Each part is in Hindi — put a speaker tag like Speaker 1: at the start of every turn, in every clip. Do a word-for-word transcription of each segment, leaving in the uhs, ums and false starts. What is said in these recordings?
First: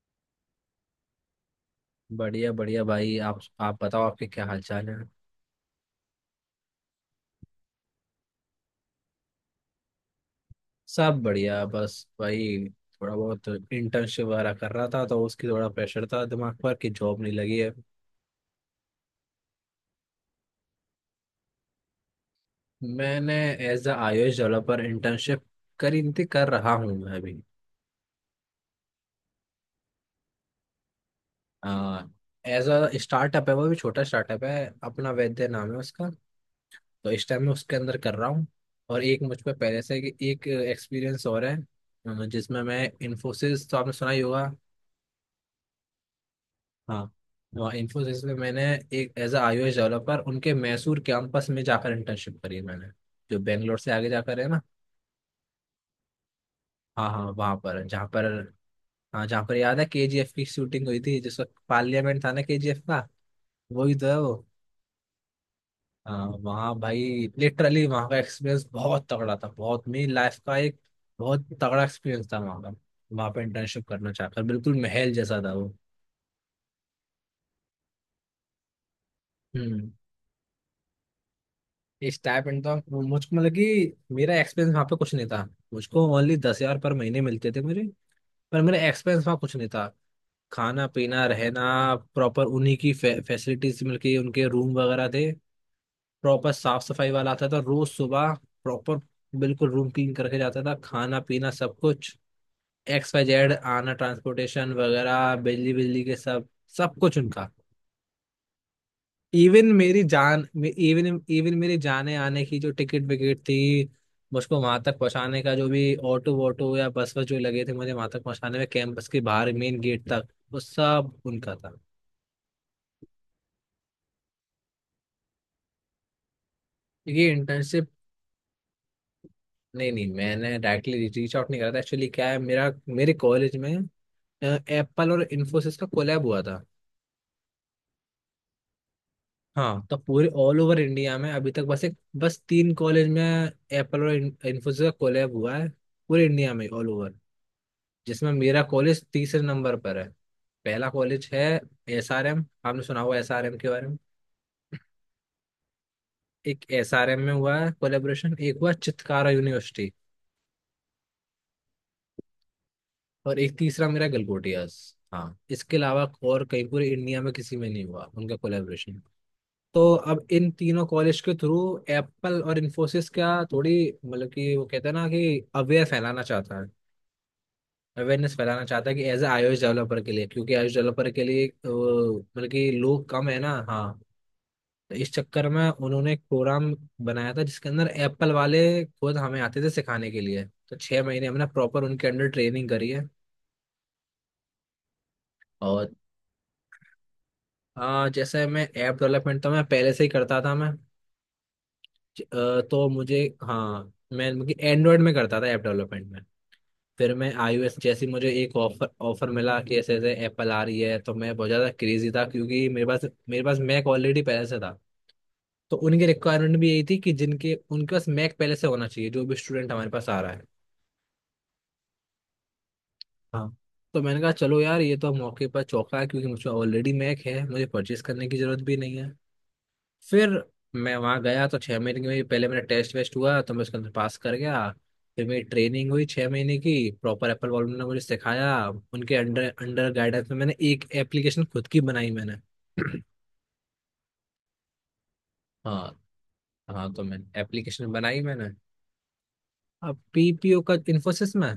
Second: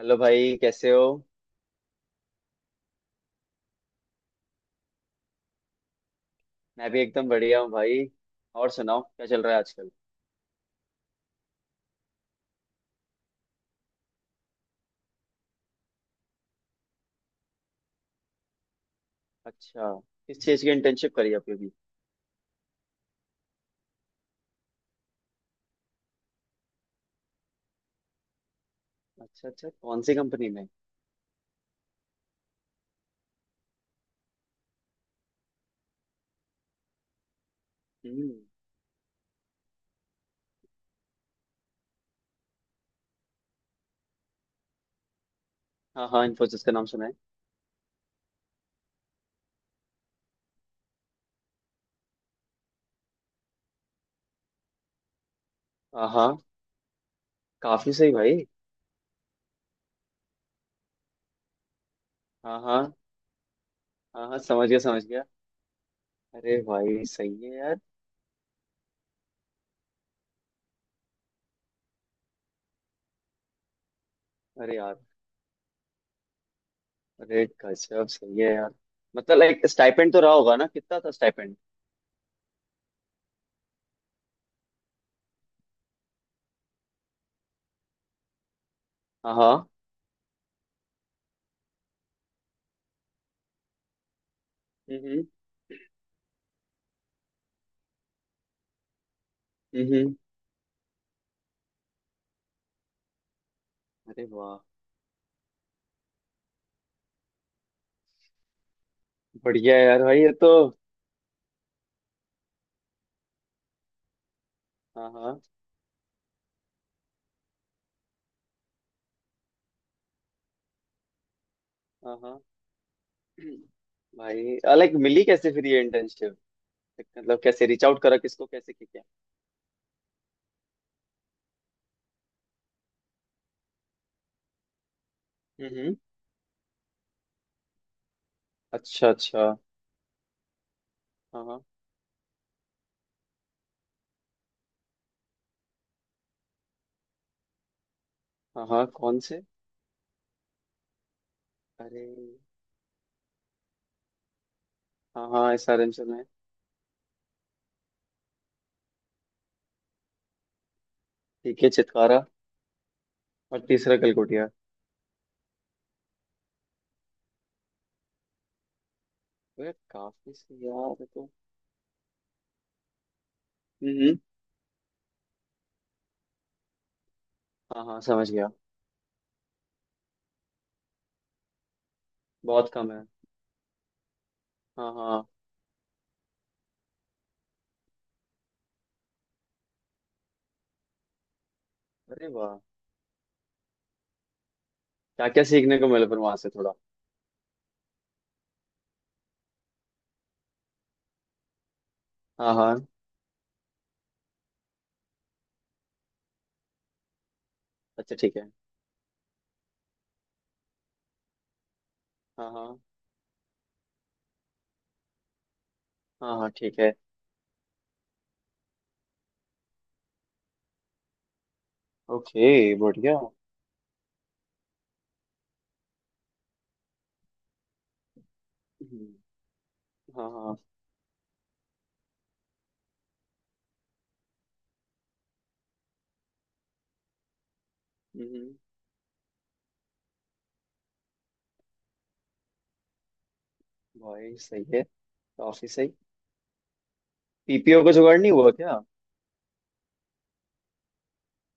Speaker 1: हेलो भाई, कैसे हो।
Speaker 2: बढ़िया बढ़िया भाई, आप आप बताओ, आपके क्या हाल चाल है।
Speaker 1: मैं भी एकदम बढ़िया हूँ भाई। और सुनाओ, क्या चल रहा है आजकल।
Speaker 2: सब बढ़िया, बस भाई थोड़ा बहुत इंटर्नशिप वगैरह कर रहा था तो उसकी थोड़ा प्रेशर था दिमाग पर कि जॉब नहीं लगी है।
Speaker 1: अच्छा। किस चीज़ की इंटर्नशिप करी आपने अभी।
Speaker 2: मैंने एज अ आई ओ एस डेवलपर इंटर्नशिप करी थी, कर रहा हूँ मैं अभी।
Speaker 1: अच्छा अच्छा, कौन सी कंपनी में।
Speaker 2: एज अ स्टार्टअप है, वो भी छोटा स्टार्टअप है, अपना वैद्य नाम है उसका, तो इस टाइम मैं उसके अंदर कर रहा
Speaker 1: हम्म।
Speaker 2: हूँ। और एक मुझ पर पहले से कि एक एक्सपीरियंस और है। अ, जिसमें मैं, इन्फोसिस तो आपने सुना ही होगा।
Speaker 1: हाँ हाँ, इन्फोसिस का नाम सुना
Speaker 2: हाँ।
Speaker 1: है।
Speaker 2: और इन्फोसिस में मैंने एक एज अ आईओएस डेवलपर उनके मैसूर कैंपस में जाकर इंटर्नशिप करी है मैंने। जो बेंगलोर से आगे जाकर है ना।
Speaker 1: हाँ हाँ।
Speaker 2: हाँ हाँ, वहाँ पर
Speaker 1: काफी
Speaker 2: जहाँ
Speaker 1: सही
Speaker 2: पर।
Speaker 1: भाई।
Speaker 2: हाँ, जहाँ पर याद है के जी एफ की शूटिंग हुई थी जिस वक्त पार्लियामेंट था ना
Speaker 1: हाँ
Speaker 2: के जी एफ
Speaker 1: हाँ।
Speaker 2: का। वही तो है
Speaker 1: हाँ
Speaker 2: वो।
Speaker 1: हाँ, समझ गया समझ गया।
Speaker 2: हाँ,
Speaker 1: अरे
Speaker 2: वहाँ
Speaker 1: भाई,
Speaker 2: भाई।
Speaker 1: सही है यार।
Speaker 2: लिटरली वहाँ का एक्सपीरियंस बहुत तगड़ा था, बहुत मेरी लाइफ का एक बहुत तगड़ा एक्सपीरियंस था वहाँ का। वहाँ पर इंटर्नशिप करना चाहकर
Speaker 1: अरे
Speaker 2: बिल्कुल
Speaker 1: यार।
Speaker 2: महल जैसा था वो।
Speaker 1: अरे गजब सही है यार। मतलब लाइक
Speaker 2: हम्म।
Speaker 1: स्टाइपेंड तो रहा होगा ना, कितना था स्टाइपेंड।
Speaker 2: स्टाइपेंड तो आप- मुझको, मतलब कि मेरा एक्सपेंस वहाँ पे कुछ नहीं था। मुझको ओनली दस हजार पर महीने मिलते थे मुझे। पर मेरा एक्सपेंस
Speaker 1: हाँ
Speaker 2: वहाँ कुछ
Speaker 1: हाँ।
Speaker 2: नहीं था। खाना पीना रहना, प्रॉपर उन्हीं की फे, फैसिलिटीज मिल के उनके रूम
Speaker 1: हम्म
Speaker 2: वगैरह
Speaker 1: हम्म।
Speaker 2: थे। प्रॉपर साफ सफाई वाला आता था रोज सुबह। प्रॉपर बिल्कुल रूम
Speaker 1: हम्म, हम्म।
Speaker 2: क्लीन करके जाता था, खाना पीना सब कुछ। एक्स वाई जेड आना,
Speaker 1: अरे वाह।
Speaker 2: ट्रांसपोर्टेशन वगैरह, बिजली बिजली के सब, सब कुछ उनका। इवन
Speaker 1: बढ़िया है
Speaker 2: मेरी
Speaker 1: यार भाई ये
Speaker 2: जान
Speaker 1: तो।
Speaker 2: इवन इवन मेरी जाने आने की जो टिकट विकेट थी, मुझको वहां तक
Speaker 1: हाँ हाँ।
Speaker 2: पहुंचाने का जो भी ऑटो वोटो या बस वस जो लगे थे मुझे वहां तक पहुंचाने में कैंपस के बाहर मेन गेट तक, वो सब उनका था।
Speaker 1: हाँ हाँ। भाई लाइक, मिली कैसे फिर ये इंटर्नशिप।
Speaker 2: ये
Speaker 1: मतलब कैसे रीच
Speaker 2: इंटर्नशिप।
Speaker 1: आउट करा, किसको कैसे किया।
Speaker 2: नहीं नहीं, मैंने डायरेक्टली रीच आउट नहीं करा था, एक्चुअली क्या है, मेरा मेरे कॉलेज में एप्पल और इन्फोसिस का
Speaker 1: हम्म।
Speaker 2: कोलैब हुआ था।
Speaker 1: अच्छा अच्छा।
Speaker 2: हाँ, तो पूरे ऑल ओवर इंडिया में
Speaker 1: हाँ
Speaker 2: अभी तक
Speaker 1: हाँ।
Speaker 2: बस एक, बस तीन कॉलेज में एप्पल और इन्फोसिस का कोलैब हुआ है, पूरे इंडिया में ऑल ओवर, जिसमें मेरा
Speaker 1: हाँ हाँ,
Speaker 2: कॉलेज
Speaker 1: कौन से।
Speaker 2: तीसरे नंबर पर है। पहला कॉलेज है
Speaker 1: अरे।
Speaker 2: एस आर एम, आपने सुना होगा एस आर एम के बारे में।
Speaker 1: हाँ हाँ, एस आर एम से में।
Speaker 2: एक एस आर एम में हुआ है कोलेबोरेशन, एक हुआ चितकारा यूनिवर्सिटी,
Speaker 1: ठीक है चितकारा।
Speaker 2: और एक
Speaker 1: और
Speaker 2: तीसरा
Speaker 1: तीसरा
Speaker 2: मेरा
Speaker 1: कलकोटिया।
Speaker 2: गलगोटियास। हाँ, इसके अलावा और कहीं पूरे इंडिया में किसी में नहीं हुआ उनका कोलेबोरेशन।
Speaker 1: तो यार
Speaker 2: तो अब
Speaker 1: काफी
Speaker 2: इन
Speaker 1: से
Speaker 2: तीनों
Speaker 1: यार, ये
Speaker 2: कॉलेज
Speaker 1: तो।
Speaker 2: के थ्रू एप्पल और इन्फोसिस क्या थोड़ी,
Speaker 1: हम्म।
Speaker 2: मतलब कि वो कहते हैं ना कि अवेयर फैलाना चाहता है,
Speaker 1: हाँ हाँ, समझ
Speaker 2: अवेयरनेस
Speaker 1: गया।
Speaker 2: फैलाना चाहता है कि एज ए आई ओ एस डेवलपर के लिए, क्योंकि आई ओ एस डेवलपर के लिए अ, मतलब कि
Speaker 1: बहुत कम है।
Speaker 2: लोग कम है ना, हाँ।
Speaker 1: हाँ
Speaker 2: तो इस
Speaker 1: हाँ।
Speaker 2: चक्कर में उन्होंने एक प्रोग्राम बनाया था जिसके अंदर एप्पल वाले खुद हमें आते थे सिखाने के लिए। तो छह महीने हमने प्रॉपर उनके
Speaker 1: अरे
Speaker 2: अंडर
Speaker 1: वाह।
Speaker 2: ट्रेनिंग करी है।
Speaker 1: क्या क्या सीखने को
Speaker 2: और
Speaker 1: मिला फिर वहां से थोड़ा।
Speaker 2: आ, जैसे मैं ऐप डेवलपमेंट तो मैं पहले से ही करता था मैं। ज-
Speaker 1: हाँ
Speaker 2: अ,
Speaker 1: हाँ।
Speaker 2: तो मुझे, हाँ मैं एंड्रॉयड में करता था ऐप डेवलपमेंट में। फिर मैं आईओएस, जैसे ही
Speaker 1: अच्छा
Speaker 2: मुझे
Speaker 1: ठीक है।
Speaker 2: एक ऑफर ऑफर मिला कि ऐसे ऐसे एप्पल आ रही है, तो मैं बहुत ज़्यादा क्रेजी था
Speaker 1: हाँ हाँ।
Speaker 2: क्योंकि मेरे पास मेरे पास मैक ऑलरेडी पहले से था। तो उनकी
Speaker 1: हाँ हाँ
Speaker 2: रिक्वायरमेंट भी
Speaker 1: ठीक
Speaker 2: यही
Speaker 1: है।
Speaker 2: थी कि जिनके उनके पास मैक पहले से होना चाहिए, जो भी स्टूडेंट हमारे पास आ रहा है।
Speaker 1: ओके बढ़िया।
Speaker 2: हाँ, तो मैंने कहा चलो यार, ये तो मौके पर चौका है, क्योंकि मुझे ऑलरेडी मैक है, मुझे परचेस करने की जरूरत भी नहीं है।
Speaker 1: हम्म।
Speaker 2: फिर
Speaker 1: हाँ हाँ।
Speaker 2: मैं वहाँ गया तो छः महीने में पहले मेरा टेस्ट वेस्ट हुआ, तो मैं उसके अंदर पास कर गया। फिर मेरी ट्रेनिंग हुई छः महीने की, प्रॉपर एप्पल वॉलम ने मुझे
Speaker 1: हम्म।
Speaker 2: सिखाया। उनके अंडर अंडर गाइडेंस में मैंने एक एप्लीकेशन खुद की बनाई मैंने।
Speaker 1: भाई सही है। काफी सही।
Speaker 2: हाँ हाँ, तो मैंने
Speaker 1: पी पी ओ
Speaker 2: एप्लीकेशन
Speaker 1: का जुगाड़
Speaker 2: बनाई
Speaker 1: नहीं
Speaker 2: मैंने।
Speaker 1: हुआ क्या।
Speaker 2: अब पी पी ओ का इन्फोसिस में,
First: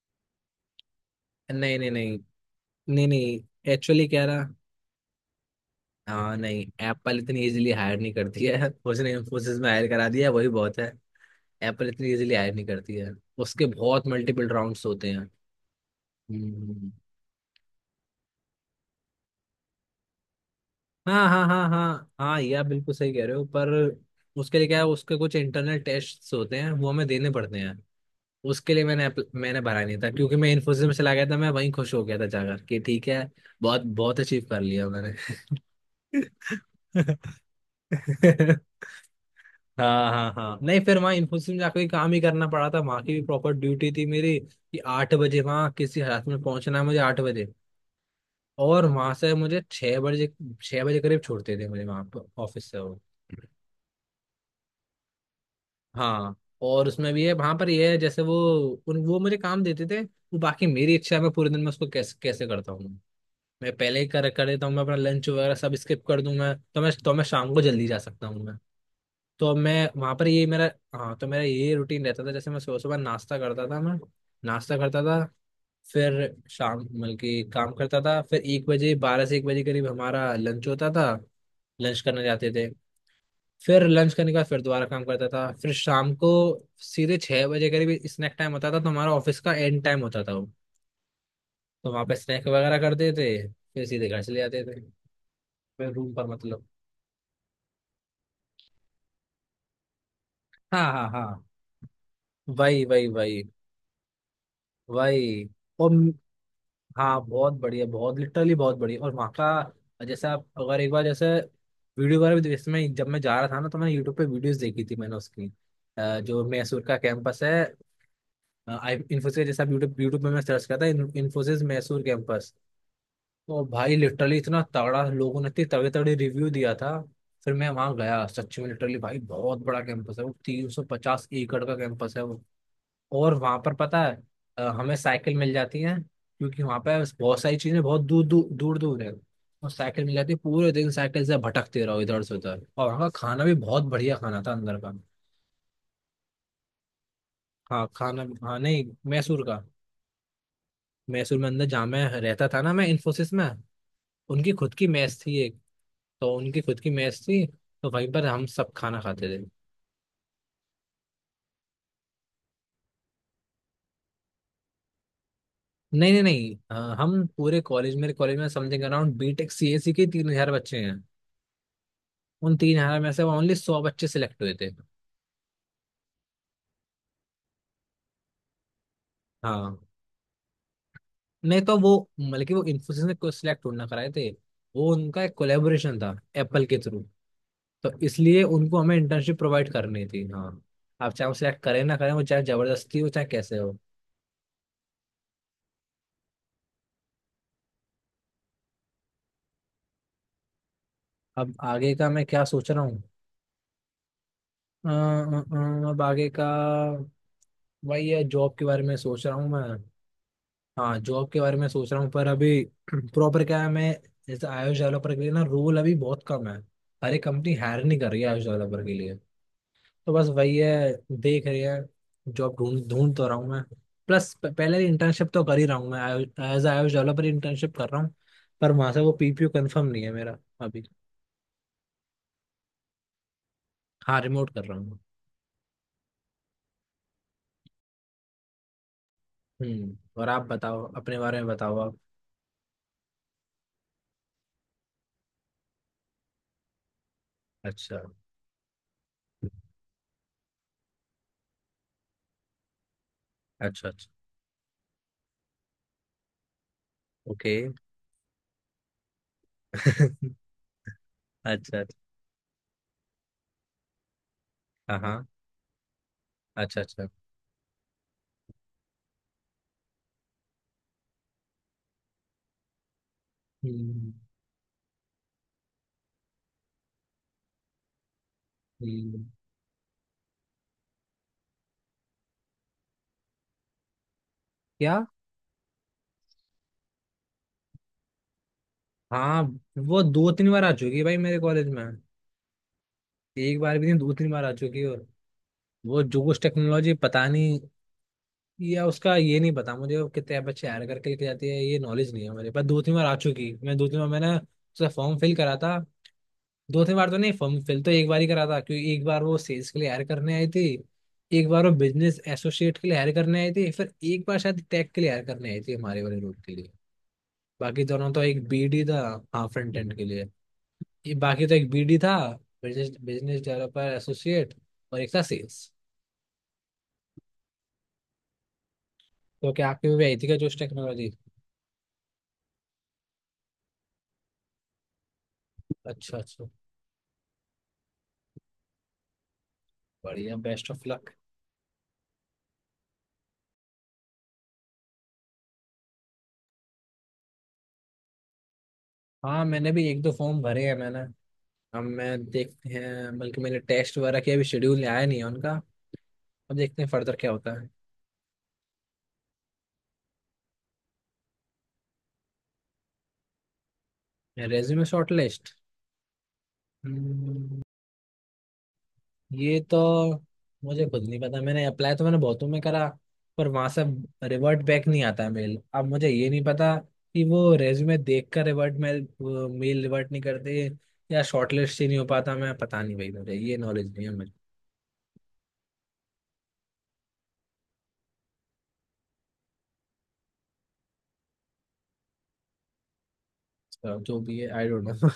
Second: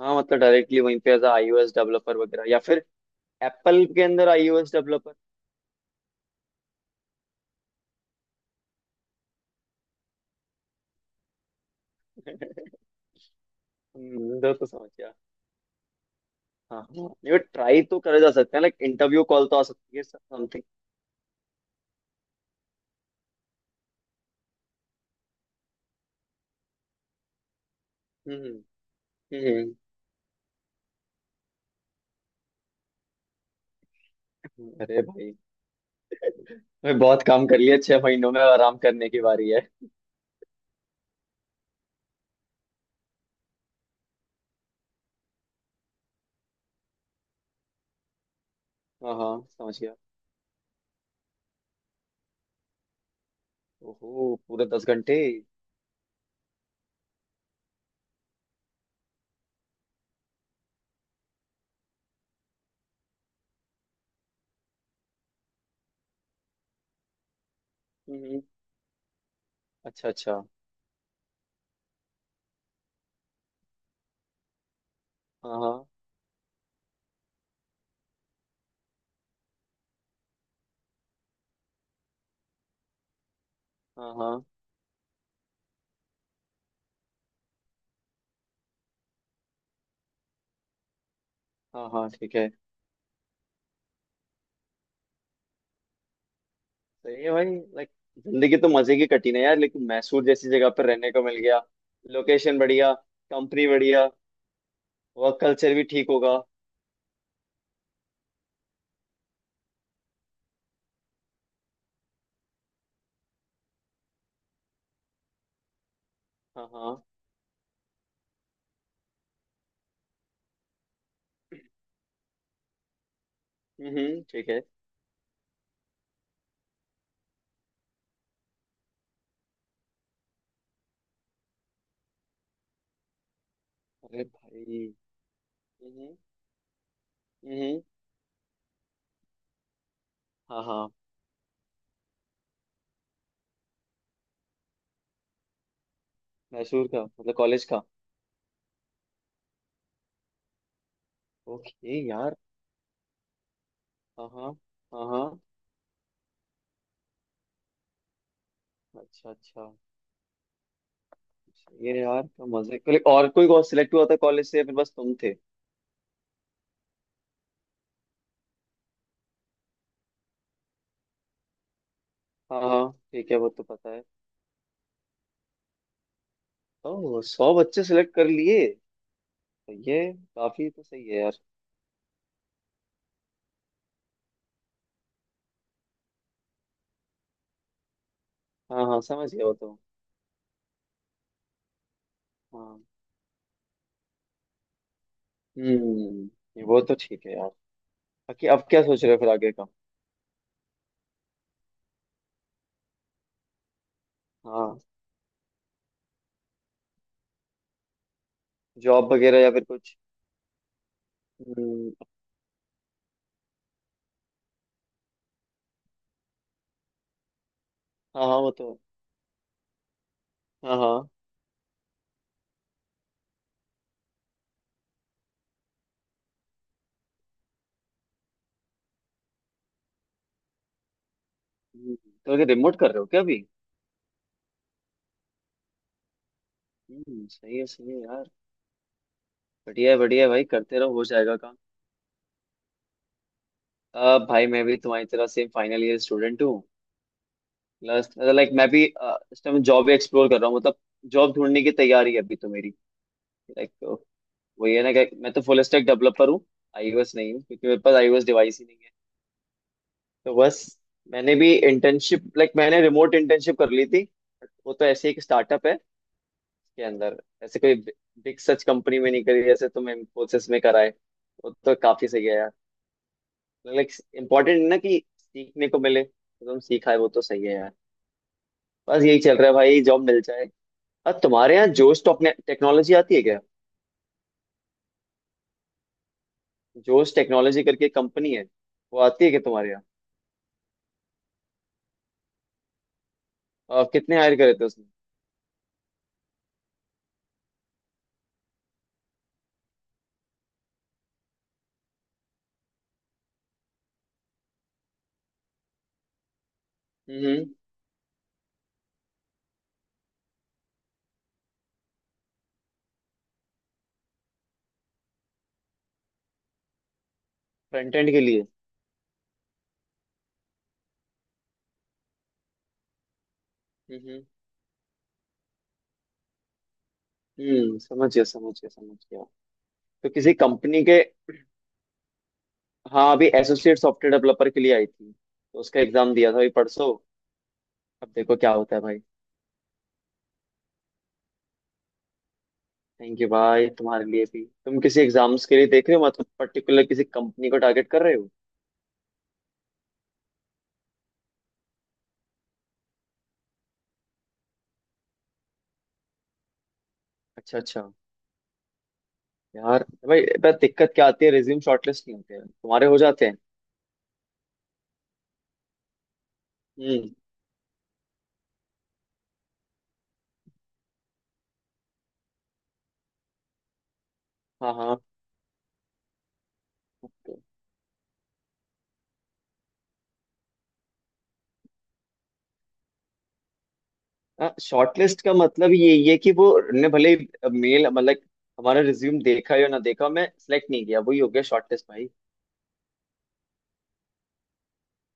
Speaker 1: हाँ मतलब डायरेक्टली वहीं पे एज आई ओ एस
Speaker 2: नहीं नहीं
Speaker 1: डेवलपर
Speaker 2: नहीं
Speaker 1: वगैरह, या फिर।
Speaker 2: नहीं नहीं,
Speaker 1: एप्पल के
Speaker 2: एक्चुअली कह
Speaker 1: अंदर
Speaker 2: रहा,
Speaker 1: आई ओ एस डेवलपर।
Speaker 2: हाँ नहीं, एप्पल इतनी इजीली हायर नहीं करती है, उसने इन्फोसिस में हायर करा दिया वही बहुत है। एप्पल इतनी इजीली हायर नहीं करती है, उसके बहुत मल्टीपल
Speaker 1: अंदर तो
Speaker 2: राउंड्स
Speaker 1: समझ
Speaker 2: होते
Speaker 1: गया।
Speaker 2: हैं।
Speaker 1: हाँ
Speaker 2: हम्म।
Speaker 1: हाँ। नहीं ट्राई तो करा जा सकता है, लाइक इंटरव्यू कॉल तो आ सकती है समथिंग।
Speaker 2: हाँ हाँ हाँ हाँ हाँ, ये आप बिल्कुल सही कह रहे हो, पर उसके लिए क्या है, उसके कुछ इंटरनल टेस्ट होते हैं वो हमें देने पड़ते हैं।
Speaker 1: हम्म।
Speaker 2: उसके लिए मैंने appl- मैंने
Speaker 1: हम्म।
Speaker 2: भरा नहीं था क्योंकि मैं इन्फोसिस में चला गया था, मैं वहीं खुश हो गया था जाकर कि ठीक है, बहुत बहुत अचीव कर लिया
Speaker 1: अरे
Speaker 2: मैंने।
Speaker 1: भाई। मैं बहुत काम कर लिया, छह महीनों में आराम करने की बारी है।
Speaker 2: हाँ हाँ हाँ नहीं, फिर वहाँ इन्फोसिस में जाकर ही काम ही करना पड़ा था, वहाँ की भी प्रॉपर ड्यूटी थी मेरी कि आठ बजे वहाँ किसी हालत में पहुंचना है मुझे, आठ बजे, और वहां
Speaker 1: हाँ हाँ,
Speaker 2: से मुझे
Speaker 1: समझ गया।
Speaker 2: छह बजे, छह बजे करीब छोड़ते थे मुझे वहां पर ऑफिस से वो।
Speaker 1: ओहो, पूरे दस घंटे।
Speaker 2: हाँ, और उसमें भी है वहां पर, ये है जैसे वो उन वो मुझे काम देते थे, वो बाकी मेरी इच्छा है मैं पूरे दिन में उसको कैसे कैसे करता हूँ। मैं पहले ही कर कर देता हूँ, मैं अपना लंच वगैरह सब स्किप कर दूं, मैं तो मैं तो मैं शाम को जल्दी जा
Speaker 1: हम्म
Speaker 2: सकता
Speaker 1: हम्म।
Speaker 2: हूँ। तो अब मैं
Speaker 1: अच्छा
Speaker 2: वहां पर
Speaker 1: अच्छा।
Speaker 2: ये मेरा, हाँ, तो मेरा ये रूटीन रहता था, जैसे मैं सुबह सुबह नाश्ता करता था मैं, नाश्ता करता था,
Speaker 1: हाँ हाँ
Speaker 2: फिर शाम मतलब कि काम करता था, फिर एक बजे बारह से एक बजे करीब हमारा लंच होता था, लंच करने जाते थे। फिर
Speaker 1: हाँ।
Speaker 2: लंच करने के
Speaker 1: हाँ
Speaker 2: बाद फिर दोबारा काम करता था, फिर शाम को सीधे छह बजे करीब स्नैक टाइम होता था, तो हमारा ऑफिस का एंड टाइम होता था वो,
Speaker 1: हाँ
Speaker 2: तो वहाँ
Speaker 1: हाँ
Speaker 2: पे
Speaker 1: ठीक
Speaker 2: स्नैक
Speaker 1: है।
Speaker 2: वगैरह करते थे फिर सीधे घर चले जाते थे, फिर रूम पर मतलब।
Speaker 1: सही है भाई। लाइक। जिंदगी तो मजे की कटी है यार, लेकिन मैसूर जैसी जगह पर
Speaker 2: हाँ हाँ
Speaker 1: रहने को मिल
Speaker 2: हाँ,
Speaker 1: गया। लोकेशन
Speaker 2: वही
Speaker 1: बढ़िया।
Speaker 2: वही वही
Speaker 1: कंपनी बढ़िया। वर्क
Speaker 2: वही,
Speaker 1: कल्चर भी
Speaker 2: और
Speaker 1: ठीक होगा।
Speaker 2: हाँ बहुत बढ़िया, बहुत लिटरली बहुत बढ़िया, और वहाँ का, जैसे आप अगर एक बार जैसे वीडियो वगैरह भी इसमें, जब मैं जा रहा था ना तो मैंने यूट्यूब पे वीडियोस देखी थी मैंने उसकी, अ, जो
Speaker 1: हाँ
Speaker 2: मैसूर
Speaker 1: हाँ।
Speaker 2: का कैंपस है, आई इन्फोसिस, जैसे आप यूट्यूब यूट्यूब पे मैं सर्च करता, इन्फोसिस मैसूर कैंपस, तो
Speaker 1: हम्म
Speaker 2: भाई
Speaker 1: हम्म,
Speaker 2: लिटरली
Speaker 1: ठीक है।
Speaker 2: इतना तगड़ा, लोगों ने इतनी तगड़े तगड़े रिव्यू दिया था। फिर मैं वहाँ गया, सच में लिटरली भाई बहुत बड़ा कैंपस है वो, तीन सौ पचास एकड़ का कैंपस है। और वहां पर पता है,
Speaker 1: अरे
Speaker 2: अ,
Speaker 1: भाई।
Speaker 2: हमें साइकिल मिल जाती है
Speaker 1: हम्म।
Speaker 2: क्योंकि वहां पर बहुत सारी
Speaker 1: हम्म।
Speaker 2: चीजें बहुत दूर दूर दूर दूर है। और साइकिल मिल जाती है,
Speaker 1: हाँ
Speaker 2: पूरे
Speaker 1: हाँ।
Speaker 2: दिन साइकिल से भटकते रहो इधर से उधर, और वहाँ का खाना भी बहुत बढ़िया, खाना था अंदर का।
Speaker 1: मैसूर का मतलब कॉलेज का।
Speaker 2: हाँ खाना, हाँ नहीं, मैसूर का, मैसूर में अंदर जहाँ
Speaker 1: ओके
Speaker 2: मैं
Speaker 1: यार।
Speaker 2: रहता था ना मैं इन्फोसिस में,
Speaker 1: हाँ हाँ।
Speaker 2: उनकी खुद की
Speaker 1: हाँ
Speaker 2: मेस थी
Speaker 1: हाँ।
Speaker 2: एक, तो उनकी खुद की मेस थी, तो वहीं पर हम सब खाना
Speaker 1: अच्छा
Speaker 2: खाते थे।
Speaker 1: अच्छा। सही है यार, तो मजे के लिए और कोई और सिलेक्ट हुआ था कॉलेज से या फिर बस तुम थे।
Speaker 2: नहीं नहीं नहीं, अ, हम पूरे कॉलेज, मेरे कॉलेज में समथिंग अराउंड बी टेक सी ए सी के तीन हजार बच्चे हैं। उन
Speaker 1: हाँ
Speaker 2: तीन
Speaker 1: हाँ।
Speaker 2: हजार में से
Speaker 1: ठीक है, वो
Speaker 2: ओनली
Speaker 1: तो
Speaker 2: सौ
Speaker 1: पता है।
Speaker 2: बच्चे सिलेक्ट हुए थे।
Speaker 1: तो सौ बच्चे सिलेक्ट कर लिए। सही
Speaker 2: हाँ,
Speaker 1: है, काफी तो सही है यार।
Speaker 2: नहीं तो वो मतलब कि वो इन्फोसिस ने कोई सिलेक्ट ना कराए थे, वो उनका एक कोलेबोरेशन था एप्पल के थ्रू, तो इसलिए उनको
Speaker 1: हाँ
Speaker 2: हमें
Speaker 1: हाँ, समझ
Speaker 2: इंटर्नशिप
Speaker 1: गया वो
Speaker 2: प्रोवाइड
Speaker 1: तो।
Speaker 2: करनी थी, हाँ। आप चाहे वो सिलेक्ट करें ना करें, वो चाहे
Speaker 1: हाँ।
Speaker 2: जबरदस्ती हो चाहे कैसे हो।
Speaker 1: हम्म। ये वो तो ठीक है यार। बाकी अब क्या सोच रहे हो फिर आगे का।
Speaker 2: अब आगे का मैं क्या सोच रहा हूँ,
Speaker 1: हाँ।
Speaker 2: अ, अ, अ, अब आगे का वही है, जॉब के बारे में
Speaker 1: जॉब
Speaker 2: सोच रहा
Speaker 1: वगैरह
Speaker 2: हूँ
Speaker 1: या
Speaker 2: मैं।
Speaker 1: फिर कुछ।
Speaker 2: हाँ, जॉब के बारे में सोच
Speaker 1: हम्म।
Speaker 2: रहा हूँ पर अभी प्रॉपर क्या है मैं, जैसे i O S डेवलपर के लिए ना, रोल अभी बहुत कम है। हर एक कंपनी हायर नहीं कर रही
Speaker 1: हाँ
Speaker 2: है
Speaker 1: हाँ
Speaker 2: i O S
Speaker 1: वो तो
Speaker 2: डेवलपर के लिए, तो बस वही
Speaker 1: है। हाँ
Speaker 2: है,
Speaker 1: हाँ।
Speaker 2: देख रही है, जॉब ढूंढ ढूंढ तो रहा हूँ मैं। प्लस प- पहले इंटर्नशिप तो कर ही रहा हूँ मैं, as i O S developer internship कर रहा हूँ, पर वहां से वो पी पी यू कंफर्म नहीं है मेरा अभी।
Speaker 1: हम्म, तो अगर रिमोट कर रहे हो क्या अभी।
Speaker 2: हाँ, रिमोट कर रहा हूँ।
Speaker 1: हम्म, सही है सही है यार। बढ़िया है
Speaker 2: हम्म
Speaker 1: बढ़िया है
Speaker 2: और आप
Speaker 1: भाई, करते
Speaker 2: बताओ,
Speaker 1: रहो, हो
Speaker 2: अपने
Speaker 1: जाएगा
Speaker 2: बारे में
Speaker 1: काम।
Speaker 2: बताओ आप।
Speaker 1: अब भाई, मैं भी तुम्हारी तरह सेम फाइनल ईयर स्टूडेंट हूँ।
Speaker 2: अच्छा
Speaker 1: प्लस लाइक मैं भी अ, इस टाइम जॉब एक्सप्लोर कर रहा हूँ मतलब। जॉब ढूंढने की तैयारी है अभी तो मेरी। लाइक।
Speaker 2: अच्छा। अच्छा।
Speaker 1: वही है ना कि मैं तो फुल स्टैक डेवलपर हूँ। आई ओ एस नहीं हूँ,
Speaker 2: ओके
Speaker 1: क्योंकि मेरे पास आई ओ एस डिवाइस ही नहीं है। तो बस। मैंने भी
Speaker 2: अच्छा अच्छा।
Speaker 1: इंटर्नशिप, लाइक मैंने रिमोट इंटर्नशिप कर ली थी। वो तो
Speaker 2: हाँ
Speaker 1: ऐसे ही एक
Speaker 2: हाँ।
Speaker 1: स्टार्टअप है।
Speaker 2: अच्छा
Speaker 1: उसके
Speaker 2: अच्छा।
Speaker 1: अंदर। ऐसे कोई। बिग सच कंपनी में नहीं करी जैसे तुम इन्फोसिस में कराए। वो तो काफी सही है यार। लाइक।
Speaker 2: हम्म
Speaker 1: इम्पोर्टेंट है ना कि सीखने को मिले, तो तुम सीखा है वो तो सही है यार। बस यही
Speaker 2: हम्म।
Speaker 1: चल रहा है भाई, जॉब मिल जाए। अब तुम्हारे यहाँ जोश। टेक्नोलॉजी आती है क्या।
Speaker 2: क्या?
Speaker 1: जोश टेक्नोलॉजी करके कंपनी है। वो आती है क्या
Speaker 2: हाँ,
Speaker 1: तुम्हारे यहाँ।
Speaker 2: वो दो तीन बार आ चुकी है भाई मेरे कॉलेज में। एक बार
Speaker 1: और
Speaker 2: भी नहीं, दो
Speaker 1: कितने
Speaker 2: तीन
Speaker 1: हायर
Speaker 2: बार आ
Speaker 1: करे थे
Speaker 2: चुकी
Speaker 1: उसने।
Speaker 2: है, और वो जोश टेक्नोलॉजी पता नहीं, या उसका ये नहीं पता मुझे, वो कितने बच्चे हायर करके लेके जाती है ये नॉलेज नहीं है मेरे पास। दो तीन बार आ चुकी, मैं दो तीन बार मैंने उसका फॉर्म फिल करा था। दो तीन बार तो नहीं,
Speaker 1: हम्म।
Speaker 2: फॉर्म फिल तो एक बार ही करा था, क्योंकि एक बार वो सेल्स के लिए हायर करने आई थी, एक बार वो बिजनेस एसोसिएट के लिए हायर करने आई थी, फिर एक बार शायद टेक के लिए हायर करने आई थी हमारे वाले रोड के लिए। बाकी
Speaker 1: फ्रंट एंड
Speaker 2: दोनों
Speaker 1: के
Speaker 2: तो
Speaker 1: लिए।
Speaker 2: एक बी डी था। हाँ, फ्रंट एंड के लिए। ये बाकी तो एक बीडी था, बिजनेस बिजनेस डेवलपर
Speaker 1: हम्म।
Speaker 2: एसोसिएट, और एक था सेल्स।
Speaker 1: हम्म, समझ गया समझ गया समझ गया।
Speaker 2: तो क्या आपकी भी
Speaker 1: तो
Speaker 2: आई थी
Speaker 1: किसी
Speaker 2: क्या जोश
Speaker 1: कंपनी के।
Speaker 2: टेक्नोलॉजी?
Speaker 1: हाँ, अभी एसोसिएट सॉफ्टवेयर डेवलपर के लिए आई थी, तो उसका एग्जाम
Speaker 2: अच्छा
Speaker 1: दिया था अभी
Speaker 2: अच्छा,
Speaker 1: परसों। अब देखो क्या होता है भाई।
Speaker 2: बढ़िया, best of luck.
Speaker 1: Thank you भाई। तुम्हारे लिए भी, तुम किसी एग्जाम्स के लिए देख रहे हो मतलब? पर्टिकुलर किसी कंपनी को टारगेट कर रहे हो?
Speaker 2: हाँ, मैंने भी एक दो फॉर्म भरे हैं मैंने, अब मैं देखते हैं, बल्कि मैंने टेस्ट वगैरह किया अभी, शेड्यूल आया नहीं है उनका, अब देखते हैं फर्दर क्या होता
Speaker 1: अच्छा अच्छा। यार भाई, पर दिक्कत क्या आती है, रिज्यूम शॉर्टलिस्ट नहीं होते हैं तुम्हारे, हो जाते हैं।
Speaker 2: है। रेज्यूमे शॉर्ट लिस्ट
Speaker 1: हम्म।
Speaker 2: ये तो मुझे खुद नहीं पता, मैंने अप्लाई तो मैंने बहुतों में करा, पर वहां से रिवर्ट
Speaker 1: हाँ
Speaker 2: बैक
Speaker 1: हाँ।
Speaker 2: नहीं आता है मेल। अब मुझे ये नहीं पता कि
Speaker 1: ओके।
Speaker 2: वो रेज्यूमे देख कर रिवर्ट मेल मेल रिवर्ट नहीं करते, या शॉर्टलिस्ट ही नहीं हो पाता, मैं पता नहीं भाई मुझे, ये नॉलेज नहीं है मुझे।
Speaker 1: शॉर्टलिस्ट का मतलब यही है कि वो। ने भले। मेल मतलब। हमारा रिज्यूम देखा या ना देखा, मैं सिलेक्ट नहीं किया, वही हो गया शॉर्टलिस्ट भाई।
Speaker 2: तो जो भी है, आई डोंट नो।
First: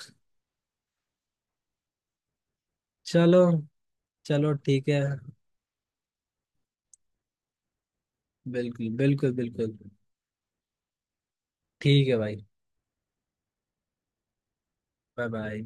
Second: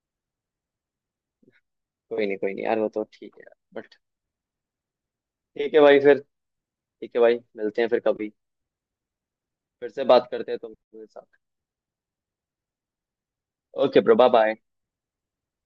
Speaker 1: कोई नहीं कोई नहीं यार, वो तो ठीक
Speaker 2: चलो,
Speaker 1: है। बट।
Speaker 2: चलो ठीक है।
Speaker 1: ठीक है भाई फिर। ठीक है भाई, मिलते हैं फिर कभी।
Speaker 2: बिल्कुल बिल्कुल बिल्कुल।
Speaker 1: फिर से बात करते हैं तुम मेरे साथ।
Speaker 2: ठीक है भाई।
Speaker 1: Okay bro, bye bye.
Speaker 2: Bye bye.